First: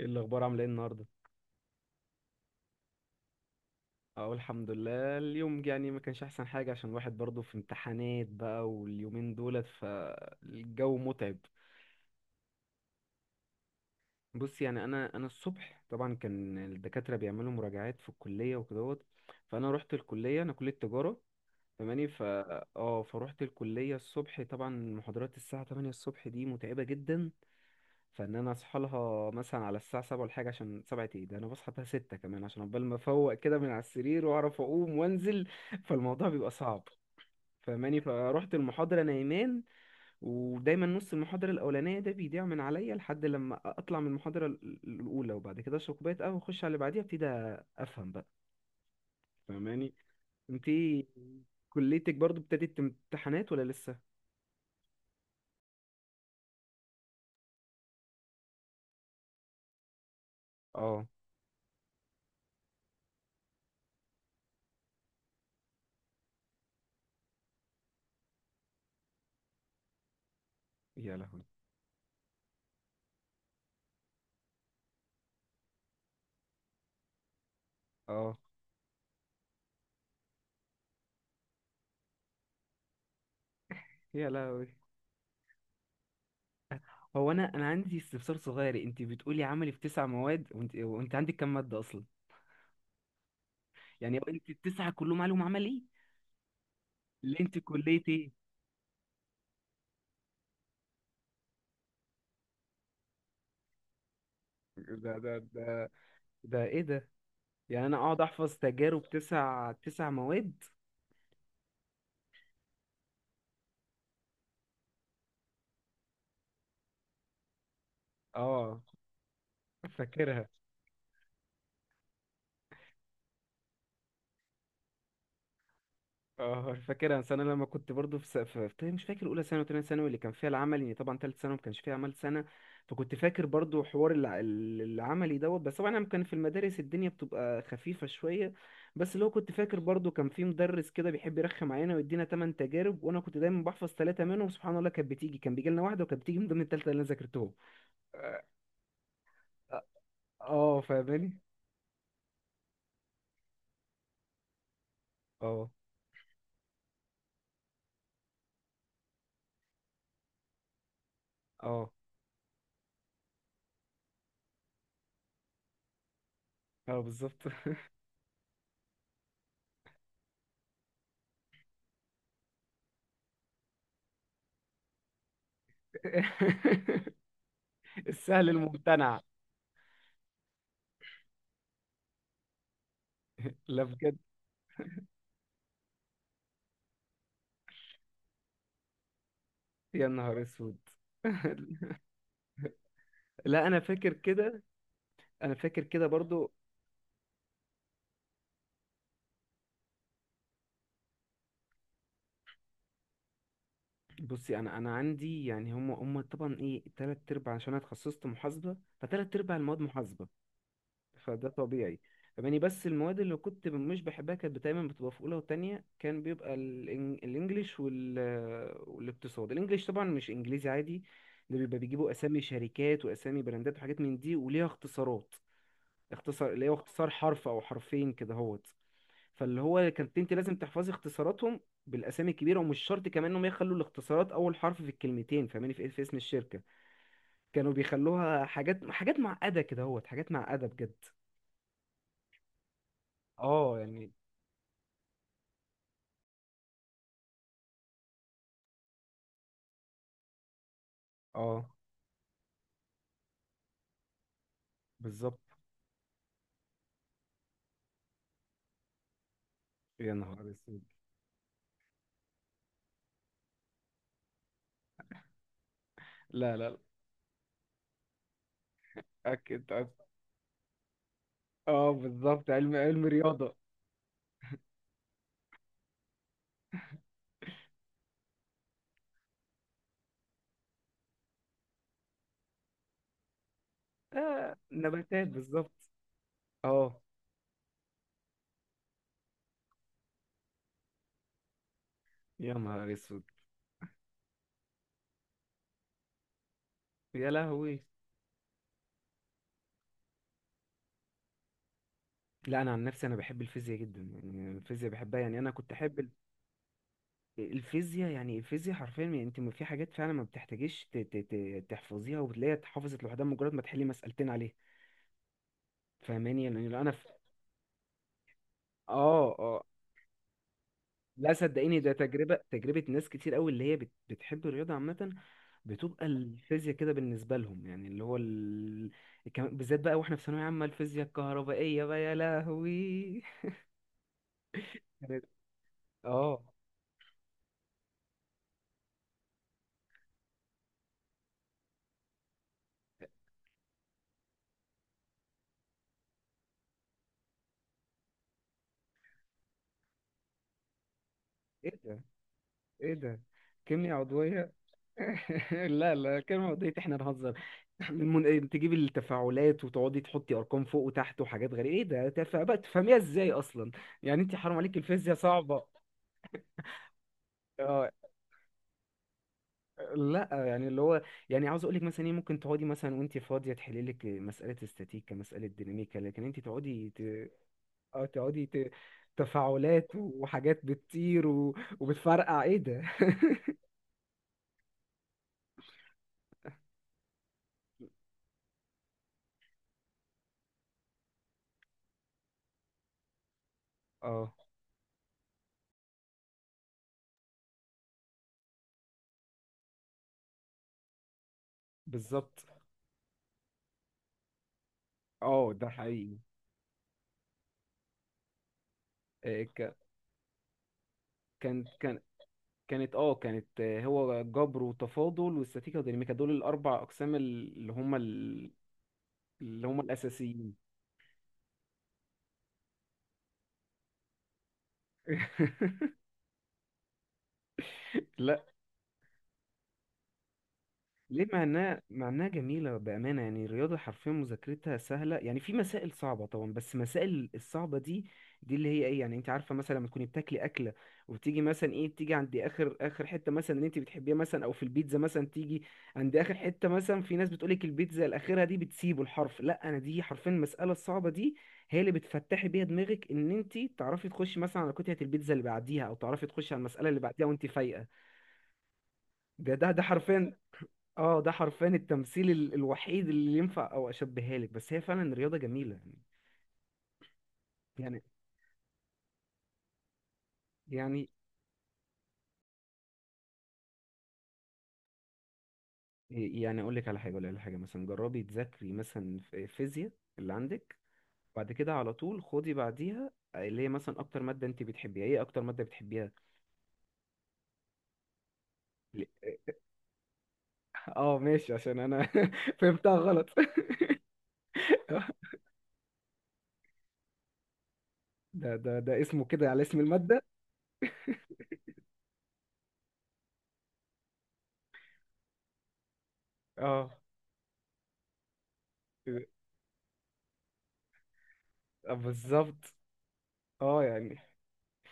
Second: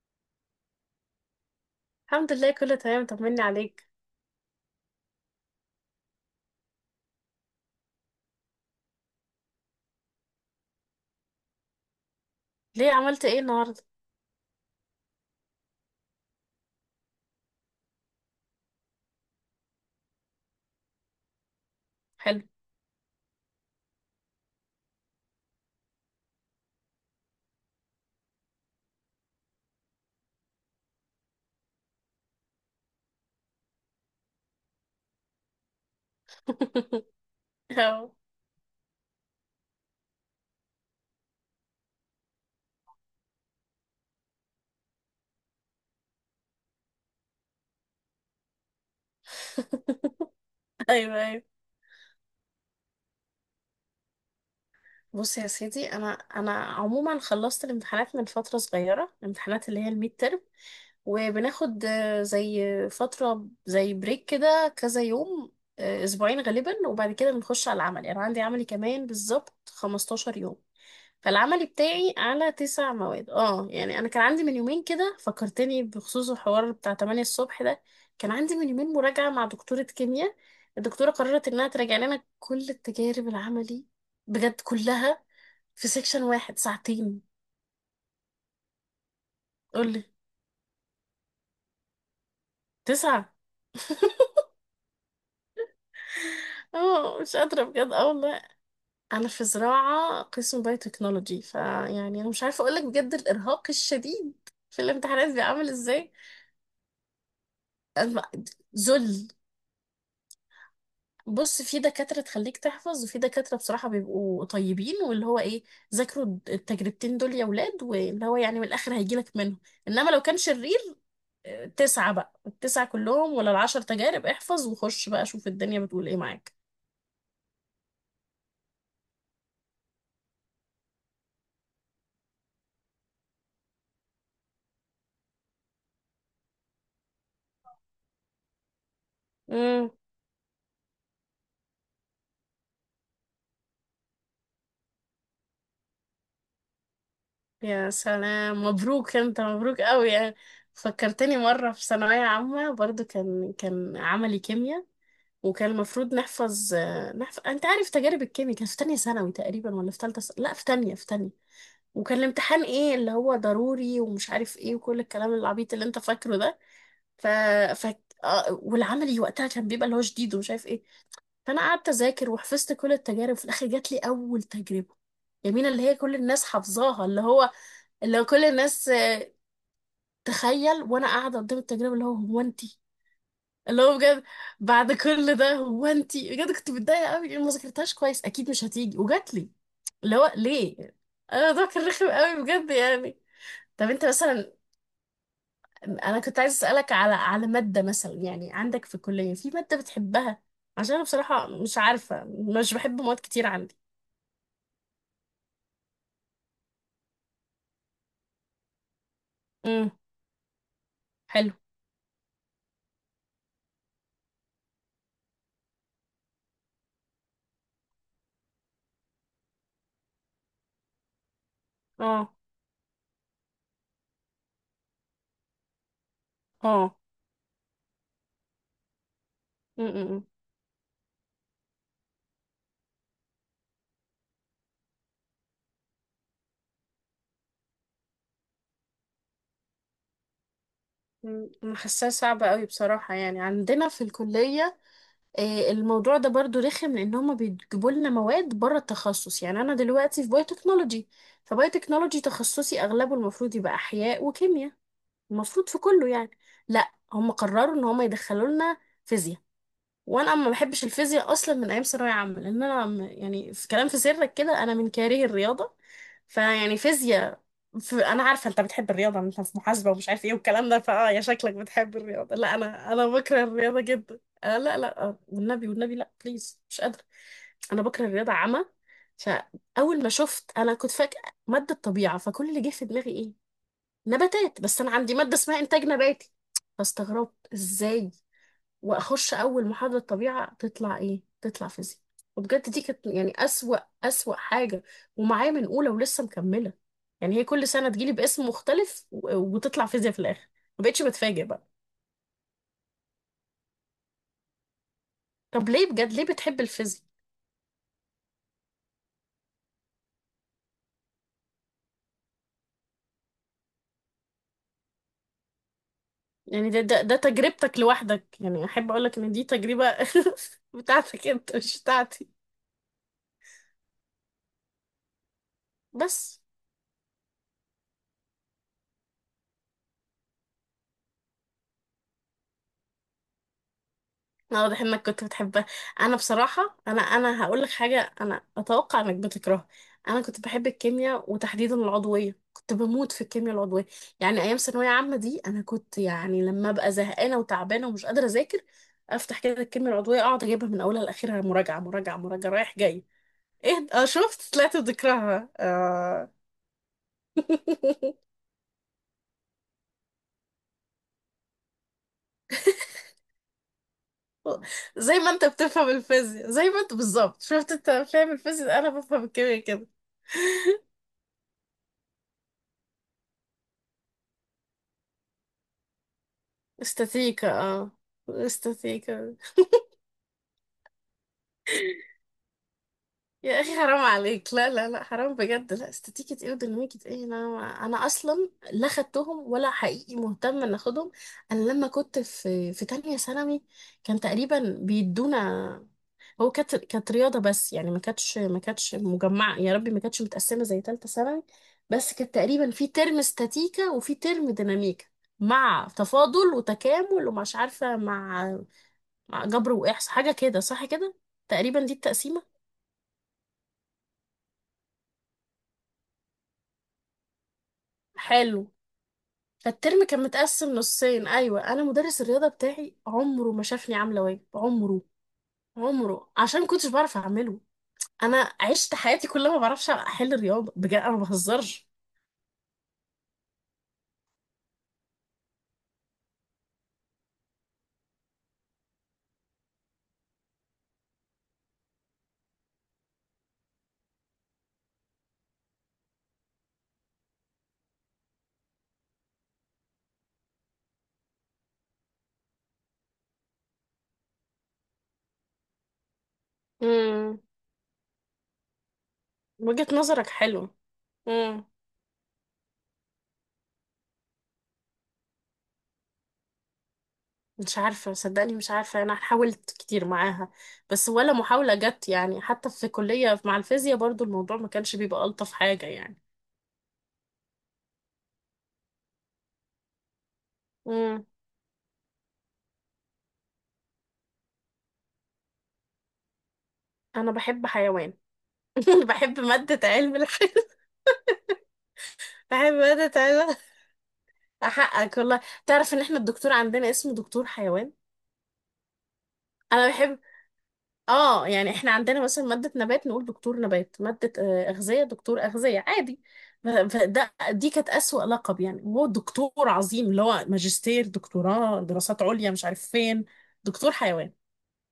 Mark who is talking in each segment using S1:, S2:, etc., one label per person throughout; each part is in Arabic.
S1: ايه الاخبار، عامله ايه النهارده؟
S2: الحمد لله، كله تمام، طمني عليك.
S1: اقول الحمد لله اليوم، يعني ما كانش احسن حاجه عشان الواحد برضه في امتحانات بقى، واليومين دولت فالجو متعب.
S2: ليه؟ عملت ايه النهارده؟
S1: بص، يعني انا الصبح طبعا كان الدكاتره بيعملوا مراجعات في الكليه وكدهوت. فانا رحت الكليه، انا كليه تجاره. فاهماني؟
S2: حلو.
S1: اه فروحت الكليه الصبح. طبعا محاضرات الساعه 8 الصبح دي متعبه جدا. انا اصحى لها مثلا على الساعه 7 ولا حاجه، عشان 7 ايه ده؟ انا بصحى بقى 6 كمان عشان عقبال ما افوق كده من على السرير واعرف اقوم وانزل. فالموضوع بيبقى صعب.
S2: أهو.
S1: فروحت المحاضره نايمان. ودايما نص المحاضره الاولانيه ده بيضيع من عليا لحد لما اطلع من المحاضره الاولى، وبعد كده اشرب كوبايه قهوه واخش على اللي بعديها ابتدي افهم بقى. فاهماني؟ انتي
S2: ايوه ايوه.
S1: كليتك برضو ابتدت امتحانات ولا لسه؟
S2: بص يا سيدي، انا عموما خلصت الامتحانات من فتره صغيره، الامتحانات اللي هي الميد ترم،
S1: اه.
S2: وبناخد زي فترة زي بريك كده كذا يوم، أسبوعين غالبا، وبعد كده بنخش على العمل. يعني عندي عملي كمان بالظبط 15 يوم.
S1: يا لهوي.
S2: فالعملي بتاعي على تسع مواد. اه يعني أنا كان عندي من يومين كده فكرتني بخصوص الحوار بتاع 8 الصبح ده. كان
S1: اه.
S2: عندي من يومين مراجعة مع دكتورة كيمياء. الدكتورة قررت إنها تراجع لنا كل التجارب العملي،
S1: يا
S2: بجد
S1: لهوي.
S2: كلها، في سيكشن واحد ساعتين.
S1: هو انا عندي استفسار صغير، انت بتقولي عملي في
S2: قولي.
S1: تسع مواد، وانت عندك كام ماده اصلا؟
S2: تسعة.
S1: يعني هو انت التسعه كلهم علوم عملي؟
S2: اه مش
S1: اللي انت
S2: قادرة بجد،
S1: كليه
S2: اه
S1: ايه؟
S2: والله. أنا في زراعة، قسم بايوتكنولوجي. فيعني أنا مش عارفة أقولك بجد الإرهاق الشديد في
S1: ده
S2: الامتحانات
S1: ده
S2: بيبقى عامل
S1: ده
S2: إزاي.
S1: ده ايه ده؟ يعني انا اقعد
S2: الم-
S1: احفظ تجارب
S2: ذل
S1: تسع مواد؟
S2: بص، في دكاترة تخليك تحفظ، وفي دكاترة بصراحة بيبقوا طيبين واللي هو إيه، ذاكروا التجربتين دول يا ولاد، واللي هو يعني من
S1: اه،
S2: الآخر هيجيلك منهم. إنما لو كان
S1: فاكرها.
S2: شرير، تسعة بقى، التسعة كلهم ولا العشر تجارب، احفظ وخش بقى شوف الدنيا بتقول إيه معاك.
S1: اه، فاكرها. بس انا لما كنت برضو في, س... في... في... مش فاكر اولى ثانوي وثانيه ثانوي اللي كان فيها العمل، يعني طبعا ثالث ثانوي ما كانش فيها عمل سنه. فكنت فاكر برضو حوار العملي دوت، بس طبعا انا كان في المدارس الدنيا بتبقى خفيفه شويه. بس اللي هو كنت فاكر برضو، كان في مدرس كده بيحب يرخم علينا ويدينا ثمان تجارب، وانا كنت دايما بحفظ ثلاثه منهم. سبحان الله كانت بتيجي، كان بيجي لنا واحده وكانت بتيجي من ضمن الثالثه اللي انا ذاكرتهم.
S2: يا
S1: اه.
S2: سلام مبروك، انت مبروك
S1: آه،
S2: قوي يعني. فكرتني
S1: فاهماني.
S2: مرة في ثانوية عامة، برضو كان عملي كيمياء،
S1: اه.
S2: وكان المفروض نحفظ، نحفظ انت عارف تجارب الكيمياء، كان في تانية ثانوي تقريبا ولا في تالتة لا في تانية، في تانية.
S1: اه.
S2: وكان الامتحان ايه اللي هو ضروري ومش عارف ايه، وكل الكلام العبيط اللي انت فاكره ده.
S1: اه،
S2: ف...
S1: بالظبط.
S2: ف... والعملي وقتها كان بيبقى اللي هو شديد ومش عارف ايه. فانا قعدت اذاكر وحفظت كل التجارب، في الاخر جات لي اول تجربة، يمين، اللي هي كل الناس حافظاها، اللي هو اللي هو كل
S1: السهل
S2: الناس
S1: الممتنع.
S2: تخيل. وانا قاعده قدام التجربه، اللي هو هو انتي
S1: لا،
S2: اللي هو
S1: بجد.
S2: بجد، بعد كل ده هو انتي بجد كنت متضايقه قوي، لأن ما ذاكرتهاش كويس اكيد مش هتيجي، وجات لي.
S1: يا
S2: اللي هو
S1: نهار اسود.
S2: ليه؟ انا الموضوع كان رخم قوي بجد يعني.
S1: لا انا
S2: طب انت
S1: فاكر
S2: مثلا،
S1: كده. انا فاكر كده
S2: انا كنت عايز
S1: برضو.
S2: اسالك على ماده، مثلا يعني عندك في الكليه في ماده بتحبها؟ عشان انا بصراحه مش عارفه، مش بحب مواد كتير عندي.
S1: بصي، انا عندي يعني هم طبعا ايه تلات ارباع، عشان انا اتخصصت محاسبه، فتلات ارباع المواد
S2: امم.
S1: محاسبه. فده
S2: حلو.
S1: طبيعي. يعني بس المواد اللي كنت مش بحبها كانت دايما بتبقى في اولى وتانية، كان بيبقى الانجليش والاقتصاد. الانجليش طبعا مش انجليزي عادي، ده بيبقى بيجيبوا
S2: اه
S1: اسامي شركات واسامي براندات وحاجات من دي وليها اختصارات. اختصار، اللي هو
S2: اه.
S1: اختصار حرف او حرفين كده هو. فاللي هو كانت
S2: امم.
S1: انت لازم تحفظي اختصاراتهم بالاسامي الكبيره، ومش شرط كمان انهم يخلوا الاختصارات اول حرف في الكلمتين، فاهماني في إيه؟ في اسم الشركه. كانوا بيخلوها حاجات معقده كده اهوت، حاجات معقده بجد.
S2: انا حاساها صعبه قوي بصراحه. يعني
S1: اه،
S2: عندنا في
S1: يعني.
S2: الكليه الموضوع ده برضو رخم، لان هما بيجيبوا لنا مواد بره التخصص. يعني انا دلوقتي في بايوتكنولوجي،
S1: اه،
S2: فبايوتكنولوجي تخصصي اغلبه المفروض يبقى احياء وكيمياء،
S1: بالظبط.
S2: المفروض في كله يعني. لا، هم قرروا ان هم يدخلوا لنا فيزياء.
S1: يا
S2: وانا
S1: نهار
S2: ما
S1: اسود.
S2: بحبش الفيزياء اصلا من ايام ثانويه عامه، لان انا يعني في كلام في سرك كده، انا من كاره الرياضه.
S1: لا لا لا.
S2: فيعني فيزياء في، انا عارفه انت بتحب الرياضه، انت في
S1: اكيد
S2: محاسبه
S1: أك-
S2: ومش عارف ايه والكلام ده، فاه يا شكلك
S1: اه،
S2: بتحب الرياضه،
S1: بالظبط.
S2: لا
S1: علم
S2: انا
S1: علم
S2: انا بكره
S1: رياضة.
S2: الرياضه جدا، آه لا لا، آه والنبي، والنبي لا، بليز مش قادره. انا بكره الرياضه عامه. فاول ما شفت، انا كنت فاكره ماده طبيعه، فكل اللي جه في دماغي ايه،
S1: آه
S2: نباتات، بس انا عندي
S1: نباتات
S2: ماده اسمها انتاج
S1: بالظبط.
S2: نباتي.
S1: اه.
S2: فاستغربت ازاي. واخش اول محاضره طبيعه تطلع ايه، تطلع فيزياء.
S1: يا
S2: وبجد دي
S1: نهار
S2: كانت
S1: اسود.
S2: يعني اسوأ، اسوأ حاجه. ومعايا من اولى ولسه مكمله،
S1: يا
S2: يعني هي كل
S1: لهوي.
S2: سنه تجيلي باسم مختلف وتطلع فيزياء في الاخر، ما بقتش بتفاجئ بقى.
S1: لا، انا عن نفسي انا بحب الفيزياء جدا، يعني الفيزياء بحبها، يعني انا
S2: طب
S1: كنت
S2: ليه
S1: احب
S2: بجد ليه بتحب الفيزياء؟
S1: الفيزياء. يعني الفيزياء حرفيا، يعني انت في حاجات فعلا ما بتحتاجيش تحفظيها، وبتلاقيها اتحفظت لوحدها مجرد ما تحلي مسألتين عليها. فاهماني؟ يعني
S2: يعني
S1: لو
S2: ده
S1: انا
S2: ده, ده تجربتك لوحدك، يعني احب اقولك ان
S1: اه،
S2: دي
S1: اه.
S2: تجربه، بتاعتك
S1: لا
S2: انت
S1: صدقيني،
S2: مش
S1: ده
S2: بتاعتي.
S1: تجربة ناس كتير قوي اللي هي بتحب الرياضة عامة. بتبقى
S2: بس
S1: الفيزياء كده بالنسبة لهم، يعني اللي هو بالذات بقى واحنا في ثانوية عامة الفيزياء الكهربائية بقى يا لهوي.
S2: لا، واضح انك
S1: كانت-
S2: كنت بتحبها. انا
S1: اه.
S2: بصراحه، انا هقول لك حاجه، انا اتوقع انك بتكرهها. انا كنت بحب الكيمياء وتحديدا العضويه، كنت بموت في الكيمياء العضويه. يعني ايام ثانويه عامه دي انا كنت يعني لما ابقى زهقانه وتعبانه ومش قادره اذاكر، افتح كده الكيمياء العضويه، اقعد اجيبها من اولها لاخرها،
S1: ايه
S2: مراجعه
S1: ده؟
S2: مراجعه مراجعه، رايح
S1: ايه
S2: جاي.
S1: ده؟
S2: ايه؟
S1: كيمياء
S2: اه شفت،
S1: عضوية.
S2: طلعت بتكرهها
S1: لا لا،
S2: آه.
S1: كيمياء عضوية احنا نهزر؟ تجيبي التفاعلات وتقعدي تحطي ارقام فوق وتحت وحاجات غريبه ايه ده، بقى تفهميها ازاي اصلا؟ يعني انت حرام عليك، الفيزياء
S2: زي ما انت
S1: صعبه.
S2: بتفهم الفيزياء، زي ما انت بالظبط، شفت
S1: آه،
S2: انت فاهم الفيزياء، انا بفهم الكيمياء كده.
S1: لا. يعني اللي هو، يعني عاوز اقول لك مثلا ايه، ممكن تقعدي مثلا وانت فاضيه تحلي لك مساله استاتيكا، مساله ديناميكا، لكن انت
S2: استاتيكا، اه.
S1: آه، تقعدي ت...
S2: استاتيكا.
S1: تفاعلات وحاجات بتطير وبتفرقع ايه ده.
S2: يا اخي حرام عليك، لا لا لا، حرام بجد، لا استاتيكا ايه وديناميكا ايه؟ انا، انا اصلا لا خدتهم ولا حقيقي مهتم ان اخدهم. انا لما كنت في تانية ثانوي، كان
S1: اه،
S2: تقريبا بيدونا، هو كانت رياضة بس، يعني ما كانتش مجمعة، يا ربي، ما كانتش متقسمة زي تالتة ثانوي، بس كانت
S1: بالظبط.
S2: تقريبا في ترم استاتيكا وفي ترم ديناميكا،
S1: اه، ده
S2: مع
S1: حقيقي.
S2: تفاضل وتكامل ومش عارفة مع، مع
S1: إيه،
S2: جبر
S1: ك-
S2: وإحصاء، حاجة كده صح كده،
S1: كان
S2: تقريبا دي
S1: كان
S2: التقسيمة.
S1: كانت، كانت هو جبر وتفاضل واستاتيكا وديناميكا، دول الاربع اقسام اللي هم
S2: حلو.
S1: اللي هم
S2: فالترم كان
S1: الاساسيين.
S2: متقسم نصين. أيوة، أنا مدرس الرياضة بتاعي عمره ما شافني عاملة واجب، عمره، عمره، عشان ما كنتش بعرف أعمله.
S1: لا.
S2: أنا عشت حياتي كلها ما بعرفش أحل الرياضة، بجد أنا ما
S1: ليه؟ معناه
S2: بهزرش.
S1: معناه جميلة بأمانة، يعني الرياضة حرفيا مذاكرتها سهلة، يعني في مسائل صعبة طبعا، بس مسائل الصعبة دي، دي اللي هي ايه، يعني انت عارفة مثلا لما تكوني بتاكلي أكلة، وبتيجي مثلا ايه، بتيجي عند آخر آخر حتة مثلا اللي انت بتحبيها، مثلا أو في البيتزا مثلا تيجي عند آخر حتة، مثلا في ناس بتقولك البيتزا الأخيرة دي بتسيبه الحرف، لا أنا دي حرفيا المسألة الصعبة دي هي اللي بتفتحي بيها دماغك، إن انت تعرفي تخشي مثلا على قطعة البيتزا اللي بعديها، أو تعرفي تخشي على المسألة اللي بعديها
S2: امم.
S1: وانت فايقة. ده ده ده
S2: وجهة نظرك
S1: حرفيا.
S2: حلوة.
S1: اه، ده
S2: امم.
S1: حرفيا التمثيل الوحيد اللي ينفع، او اشبهها لك، بس هي فعلا رياضه جميله
S2: مش
S1: يعني
S2: عارفة صدقني، مش عارفة، أنا حاولت كتير معاها، بس ولا محاولة جت، يعني حتى في كلية مع الفيزياء برضو الموضوع ما كانش بيبقى ألطف حاجة يعني.
S1: يعني اقول لك على حاجه، مثلا جربي تذاكري مثلا في فيزياء اللي عندك،
S2: امم.
S1: بعد كده على طول خدي بعديها اللي هي مثلا اكتر ماده انت بتحبيها. ايه اكتر ماده بتحبيها؟
S2: أنا بحب حيوان،
S1: ل-
S2: بحب مادة علم الحيوان.
S1: اه، ماشي، عشان انا
S2: بحب
S1: فهمتها
S2: مادة
S1: غلط.
S2: علم، أحقق والله، تعرف إن إحنا الدكتور عندنا اسمه دكتور حيوان؟
S1: ده ده ده اسمه كده على اسم
S2: أنا بحب،
S1: الماده.
S2: آه يعني إحنا عندنا مثلا مادة نبات نقول دكتور نبات، مادة أغذية دكتور أغذية، عادي.
S1: اه.
S2: فده دي كانت أسوأ لقب، يعني هو دكتور عظيم، اللي هو ماجستير دكتوراه
S1: آه،
S2: دراسات عليا مش
S1: بالظبط.
S2: عارف فين،
S1: اه،
S2: دكتور
S1: يعني
S2: حيوان،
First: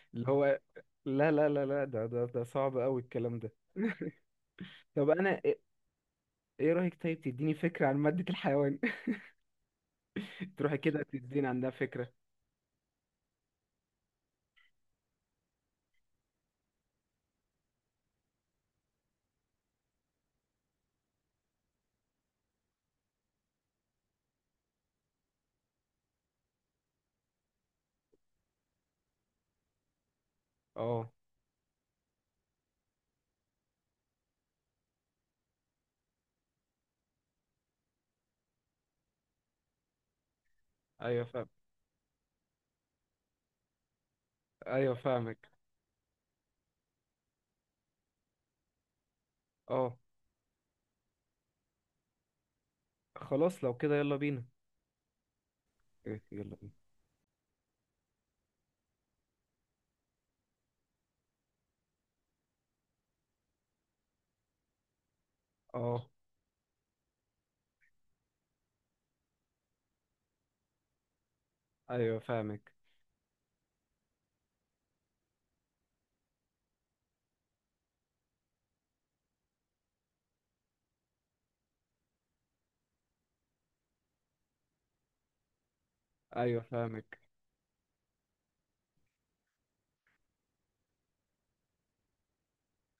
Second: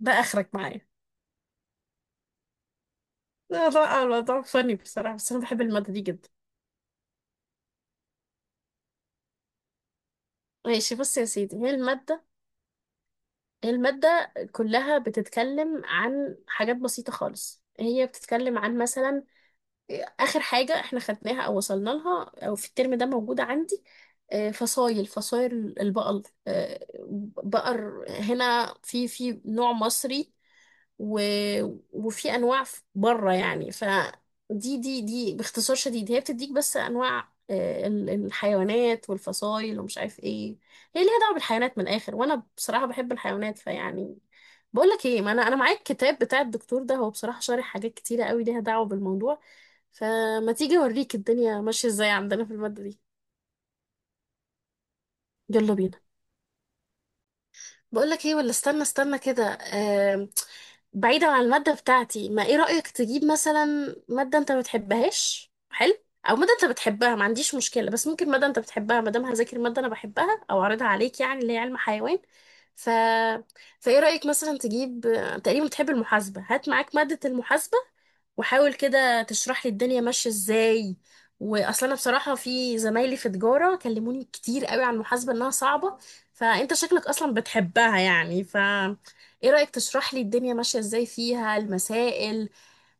S2: ده
S1: اللي
S2: آخرك
S1: هو.
S2: معايا.
S1: لا لا لا لا، ده ده ده صعب قوي الكلام ده.
S2: لا لا، الموضوع فني
S1: طب
S2: بصراحة، بس
S1: انا،
S2: أنا بحب المادة دي جدا.
S1: ايه رأيك طيب تديني فكرة عن مادة الحيوان؟ تروحي
S2: ماشي
S1: كده
S2: بص يا
S1: تديني
S2: سيدي،
S1: عندها
S2: هي
S1: فكرة.
S2: المادة، المادة كلها بتتكلم عن حاجات بسيطة خالص، هي بتتكلم عن مثلا آخر حاجة احنا خدناها أو وصلنا لها أو في الترم ده موجودة عندي، فصايل، فصايل البقر، بقر، هنا في نوع مصري،
S1: اه.
S2: و... وفي انواع بره يعني، فدي دي باختصار شديد، هي بتديك بس انواع الحيوانات والفصائل ومش عارف ايه، هي ليها
S1: ايوه
S2: دعوه
S1: فاهم.
S2: بالحيوانات من الاخر، وانا بصراحه بحب الحيوانات، فيعني. بقول
S1: ايوه
S2: لك ايه، ما
S1: فاهمك.
S2: انا معايا الكتاب بتاع الدكتور ده، هو بصراحه شارح حاجات كتيره قوي ليها دعوه بالموضوع،
S1: اه،
S2: فما تيجي اوريك الدنيا ماشيه ازاي عندنا في الماده دي.
S1: خلاص لو كده يلا بينا.
S2: يلا بينا.
S1: إيه، يلا بينا.
S2: بقول لك ايه، ولا استنى، كده، آم، بعيدا عن المادة بتاعتي، ما ايه رأيك تجيب مثلا مادة انت ما بتحبهاش، حلو،
S1: اه.
S2: او مادة انت بتحبها ما عنديش مشكلة، بس ممكن مادة انت بتحبها، ما دام هذاكر مادة انا بحبها او اعرضها عليك يعني، اللي هي علم
S1: ايوه
S2: حيوان،
S1: فاهمك.
S2: ف، فايه رأيك مثلا تجيب، تقريبا بتحب المحاسبة، هات معاك مادة المحاسبة، وحاول كده تشرح لي الدنيا ماشية ازاي، واصلا انا بصراحة في زمايلي في تجارة كلموني كتير قوي عن المحاسبة انها صعبة،
S1: ايوه
S2: فانت شكلك
S1: فاهمك.
S2: اصلا بتحبها يعني، ف ايه رأيك تشرح لي الدنيا ماشية ازاي فيها المسائل؟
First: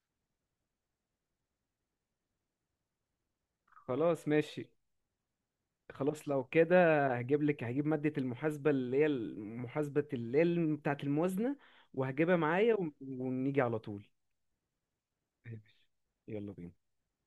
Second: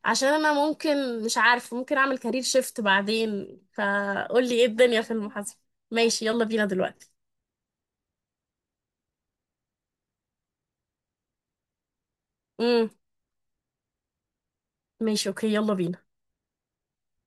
S2: عشان انا ممكن مش عارف ممكن اعمل كارير شيفت بعدين،
S1: خلاص
S2: فقول لي ايه
S1: ماشي.
S2: الدنيا في المحاسبة. ماشي،
S1: خلاص لو
S2: يلا بينا
S1: كده
S2: دلوقتي.
S1: هجيب لك، هجيب مادة المحاسبة اللي هي محاسبة اللي هي بتاعة الموازنة، وهجيبها معايا
S2: امم.
S1: ونيجي على طول.
S2: ماشي، اوكي، يلا
S1: ماشي.
S2: بينا.
S1: يلا بينا.